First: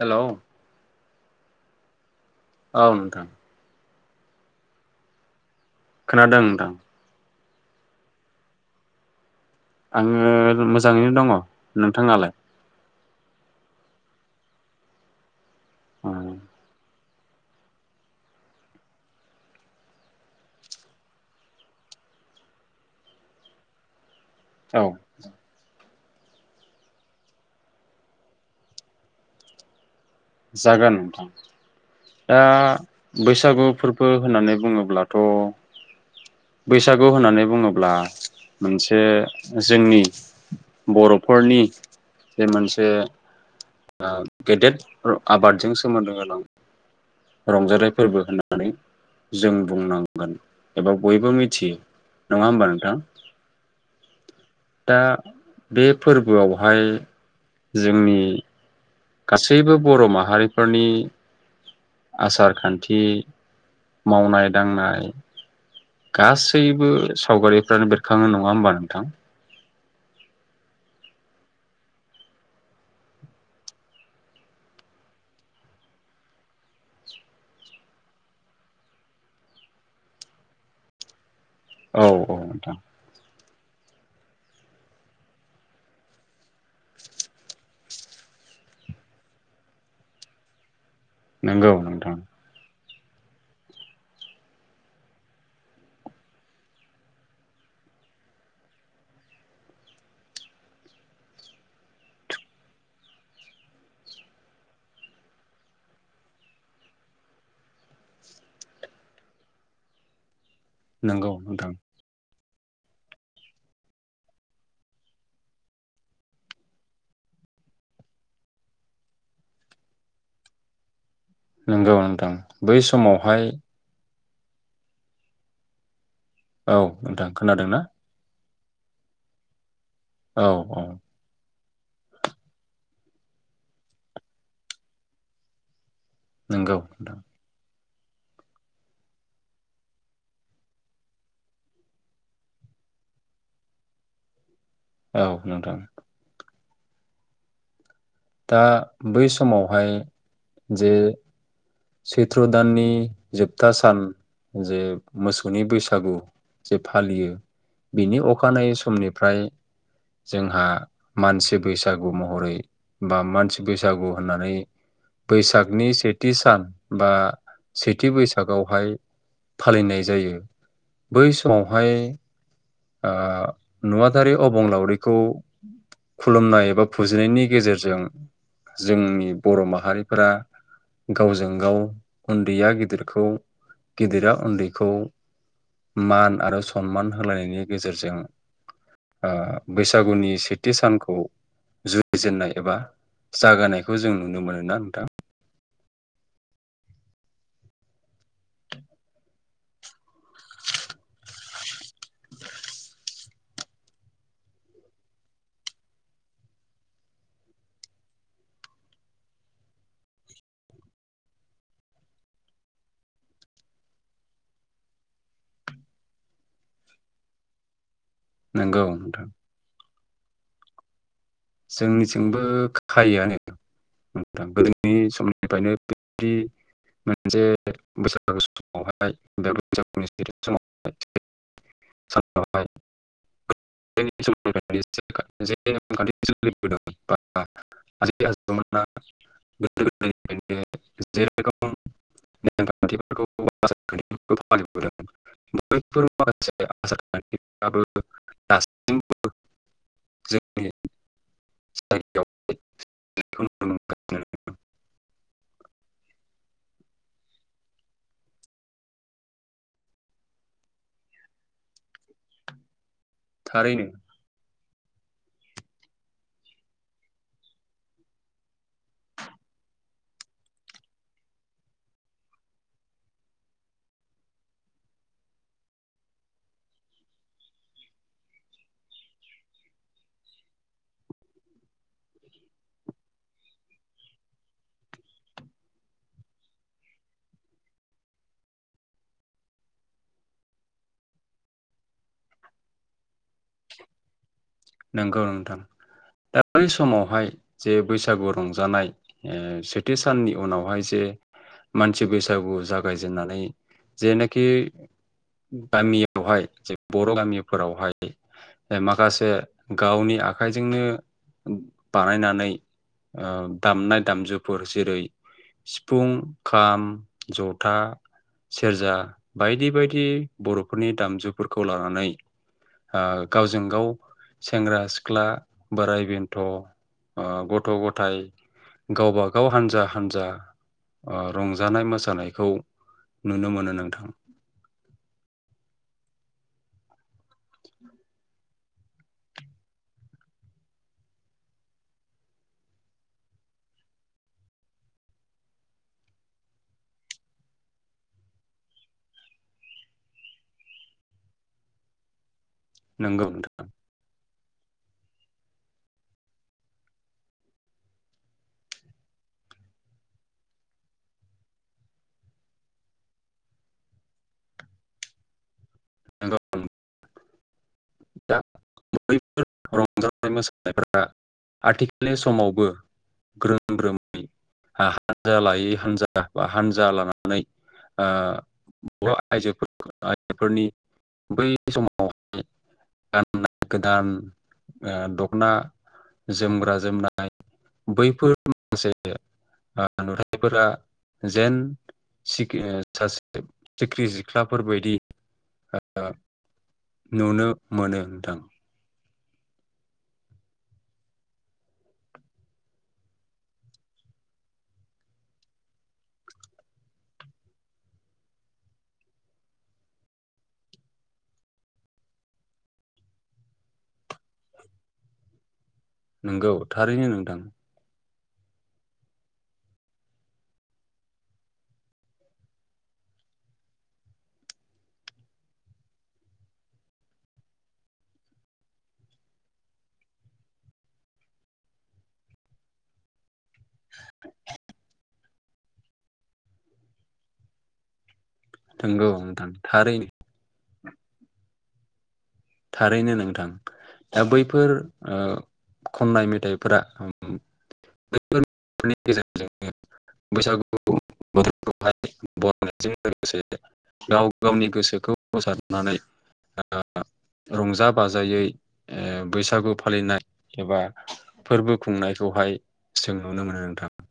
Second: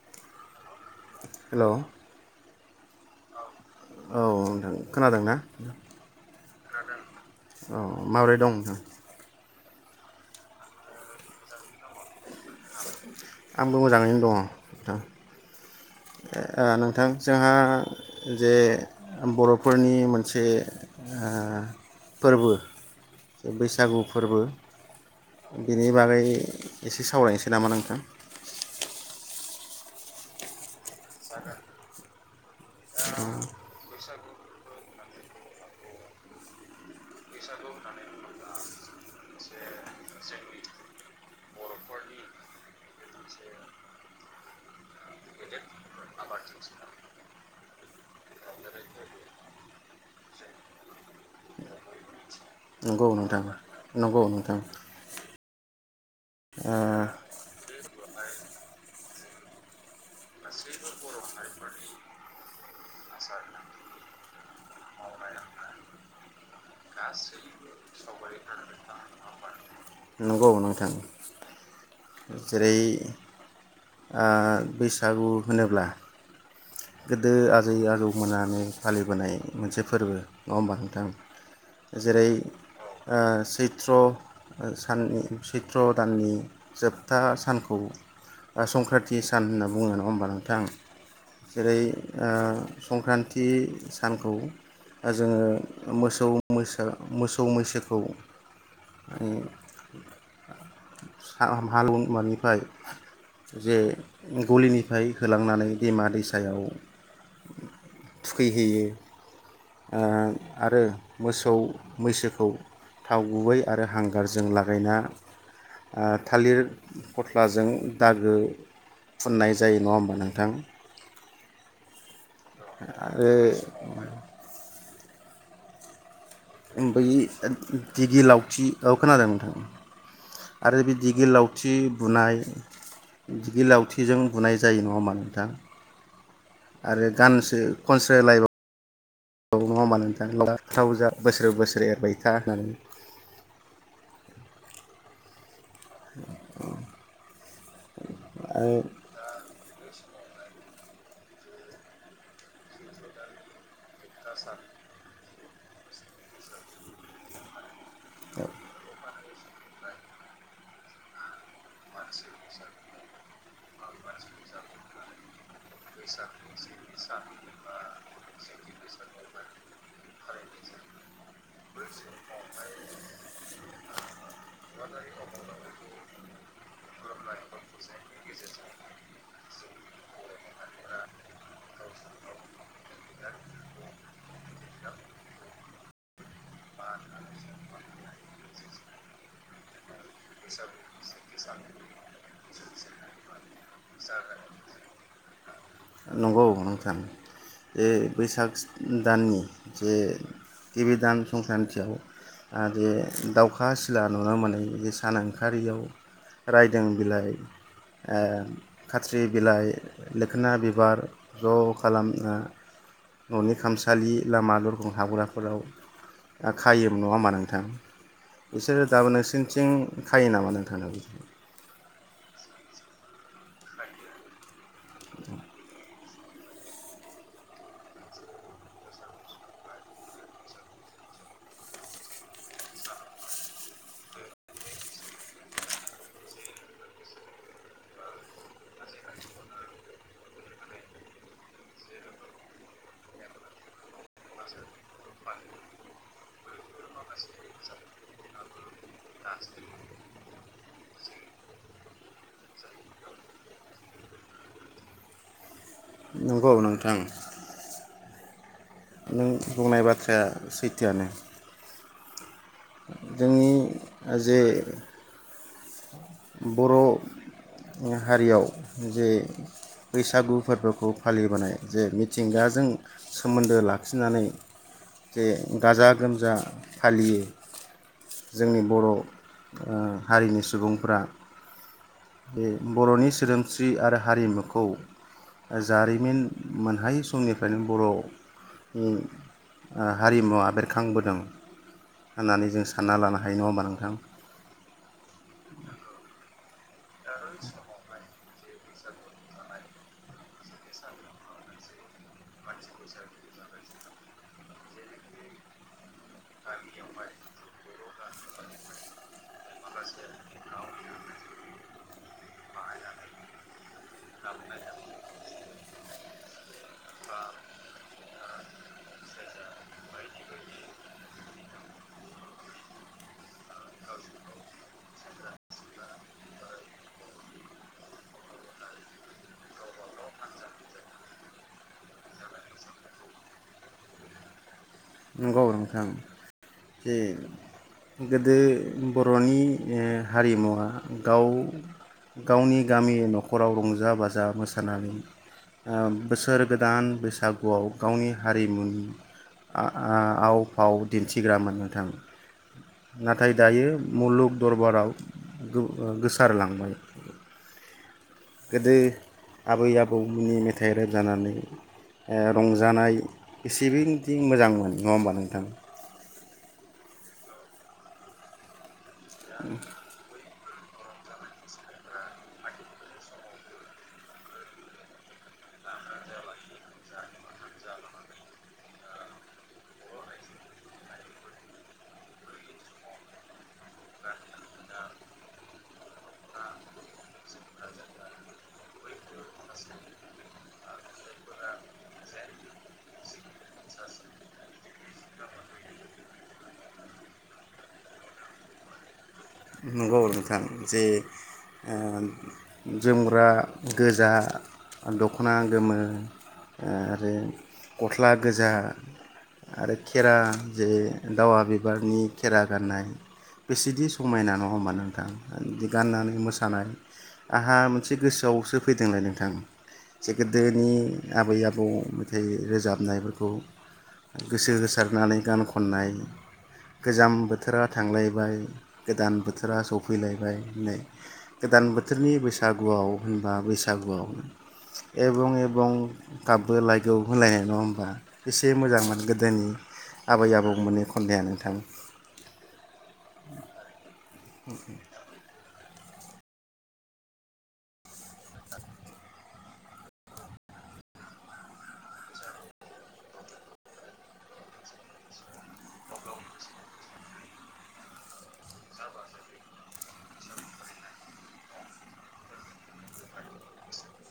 Hello hello औ नोंथां औ नों खोनादोंना? खोनादों नोंथां। औ माबोरै दं नोंथां? आङो मोजाङैनो दङ नोंथाङालाय? आंबो मोजाङैनो दङ नोंथां। ए नोंथां। जोंहा जे बर'फोरनि मोनसे ओ फोरबो बैसागु फोरबो बे औ बेनि बागै एसे सावरायनोसै नामा नोंथां। जागो नोंथां दा बैसागु फोरबो होननानै बुङोब्लाथ बैसागु होननानै बुङोब्ला मोनसे जोंनि बर'फोरनि जे मोनसे ओ गेदेर ओ आबादजों सोमोन्दो गोनां रंजाथाइ फोरबो होननानै जों बुंनांगोन एबा बयबो मिथियो नङा होमबा नोंथां। नंगौ नोंथां दा बे ओ फोरबोआवहाय जोंनि गासैबो बर' माहारिफोरनि आसार खान्थि मावनाय दांनाय गासैबो सावगारिफ्रानो बेरखाङो नङा होमबा नोंथां। नंगौ नोंथां जेरै ओ बैसागु होनोब्ला गोदो आजै आजौमोनानो फालिबोनाय मोनसे फोरबो नङा होमबा नोंथां। औ जेरै औ नोंथां ओ सै सैत्र ओ सानि सैत्र दाननि जोबथा सानखौ ओ संक्रान्ति सान होनना बुङो नङा होनबा नोंथां। नंगौ जेरै नोंथां ओ संक्रान्ति सानखौ ओ जोङो मोसौ मोसा मोसौ मैसोखौ उम साम हालौ मानिफ्राय जे गलिनिफ्राय होलांनानै दैमा दैसायाव थुखैहैयो ओ आरो नंगौ मोसौ नोंथां मैसो खौ थाव गुबै आरो हांगारजों लागायना ओ थालिर फथलाजों दागो फुननाय जायो नङा होमबा नोंथां। नोंगौ नोंथां। बै समावहाय आरो औ बै नोंथां खोनादोंना दिगि लाव थि औ खोनादों नोंथां। औ आरो औ बे दिगि लाव थि बुनाय दिगि लावथिजों बुनाय जायो नङा होमा नोंथां। नंगौ आरो नोंथां गानसो खनसे लायबाव नङा होनबा नोंथां लाव जा बोसोरे बोसोरेएरबाय था होननानै औ नोंथां। [inaudible] दा आरो बै समावहाय जे सैत्र दाननि जोबथा सान जे मोसौनि बैसागु जे फालियो बिनि अखानायै समनिफ्राय जोंहा मानसि बैसागु महरै बा मानसि बैसागु होननानै बैसागनि सेथि सान बा सेथि बैसागआवहाय फालिनाय जायो बै समावहाय ओ नुवाथारि अबंलावरिखौ खुलुमनाय एबा फुजिनायनि गेजेरजो जों जोंनि बर' माहारिफोरा गावजों गाव उन्दैया गिदिरखौ गिदिरा उन्दैखौ मान आरो सनमान होलायनायनि गेजेरजों ओ बैसागुनि सेथि सानखौ जुरिजेननाय एबा जागायनायखौ जों नुनो मोनो ना नोंथां। बे बैसागस दाननि जे गिबि दान संक्रान्तियाव आरो दावखा सिला नुनो मोनै बे सान ओंखारियाव रायदों बिलाइ ओ खाथ्रि बिलाइ मोखोना बिबार ज' खालामना न'नि खामसालि लामा दरखं हाबग्राफोराव खायोमोन नङा होमाबा नोंथां। नंगौ बिसोरो दाबो नोंथां नोंसिनिथिं खायो नामा नोंथांनाव बि जोंनिथिंबो खायोआनो नोंथां गोदोनि समनिफ्रायनो बिदि मोनसे बैसागु समावहाय बे बैसागुनि समावहाय [unintelligible] सोलिबोदोंमोन बा आजै आजौमोना गोदोनिफ्राय जायफोर नेमखान्थिफोरखौ आसारखान्थिफोरखौ फालिबोदोंमोन बैफोर माखासे आसारखान्थिफोराबो दासिमबो जोंनि [unintelligible] [unintelligible] नंगौ नोंथां नाय बाथ्राया सैथोआनो। जोंनि जे बर' हारियाव जे बैसागु फोरबोखौ फालिबोनाय जे मिथिंगाजों सोमोन्दो लाखिनानै जे गाजा गोमजा फालियो जोंनि बर' ओ हारिनि सुबुंफोरा। बे बर'नि सोदोमस्रि आरो हारिमुखौ जारिमिन मोनहायै समनिफ्रायनो बर'नि ओ हारिमुवा बेरखांबोदों होननानै जों सानना लानो हायो नङा होमबा नोंथां? नंगौ नोंथां दा बै समाव हाय जे बैसाग मास बैसागु रंजानाय ओ सेथि साननि उनावहाय जे मानसि बैसागु जागायजेननानै जेनोखि गामियावहाय जे बर' गामिफोरावहाय माखासे गावनि आखाइजोंनो बानायनानै दामनाय ओ दामजुफोर जेरै सिफुं खाम जथा सेरजा बायदि बायदि बर'फोरनि दामजुफोरखौ लानानै ओ गावजों गाव सेंग्रा सिख्ला बोराइ बेन्थ' ओ गथ' गथाय गावबागाव हानजा हानजा ओ रंजानाय मोसानायखौ नुनो मोनो नोंथां। औ नोंथां। जे गोदो बर'नि ओ हारिमुवा गाव गावनि गामि न'खराव रंजा बाजा मोसानानै ओ बोसोर गोदान बैसागुआव गावनि हारिमु आ आव फाव दिन्थिग्रामोन नोंथां। नंगौ नाथाय नोंथां दायो मुलुग दरबाराव गोसारलांबाय गोदो आबै आबौमोननि मेथाइ रोजाबनानै ओ रंजानाय एसेबोदि मोजांमोन नङा होमबा नोंथां? नंगौ। दा बैफोर रंजा मोसानायफोरा आथिखालनि समावबो ग्रोम ग्रोमै हानजा लायै हानजा बा हानजा लानानै ओ बर' आइजोफोरा आइजोफोरनि बै समाव [unintelligible] गोदान ओ दख'ना जोमग्रा जोमनाय बैफोर माखासे ओ नुथाइफोरा जेन सासे सिख्रि सिख्लाफोर बायदि ओ नुनो मोनो। नोंथां। नंगौ नोंथां जे ओ जोमग्रा गोजा दख'ना गोमो आरो गस्ला गोजा आरो खेरा जे दावा बिबारनि खेरा गाननाय बेसेदि समायना नङा होमबा नोंथां? गाननानै नंगौ मोसानाय थारैनो नोंथां। आंहा मोनसे गोसोआवसो फैदोंलाय नोंथां जे गोदोनि आबै आबौ जे रोजाबनायफोरखौ गोसो होसारनानै गान खननाय गोजां बोथोरा थांलायबाय गोदान बोथोरा सफैलायबाय नै गोदान बोथोरनि बैसागुआव होनबा बैसागुआव एबं एबं गाबबो लायगौ होलायनाय नङा होनबा एसे मोजांमोनो नंगौ गोदोनि नोंथां थारैनो आबै आबौमोननि खनया नोंथां। थारैनो नोंथां। दा बैफोर ओ खननाय मेथाइफोरा बैफोरनि गेजेरजोंनो बैसागुखौ [inaudible] बरायनायजों लोगोसे गाव गावनि गोसोखौ फोसारनानै ओ रंजा बाजायै बैसागु फालिनाय एबा फोरबो खुंनायखौहाय जों नुनो मोनो नोंथां।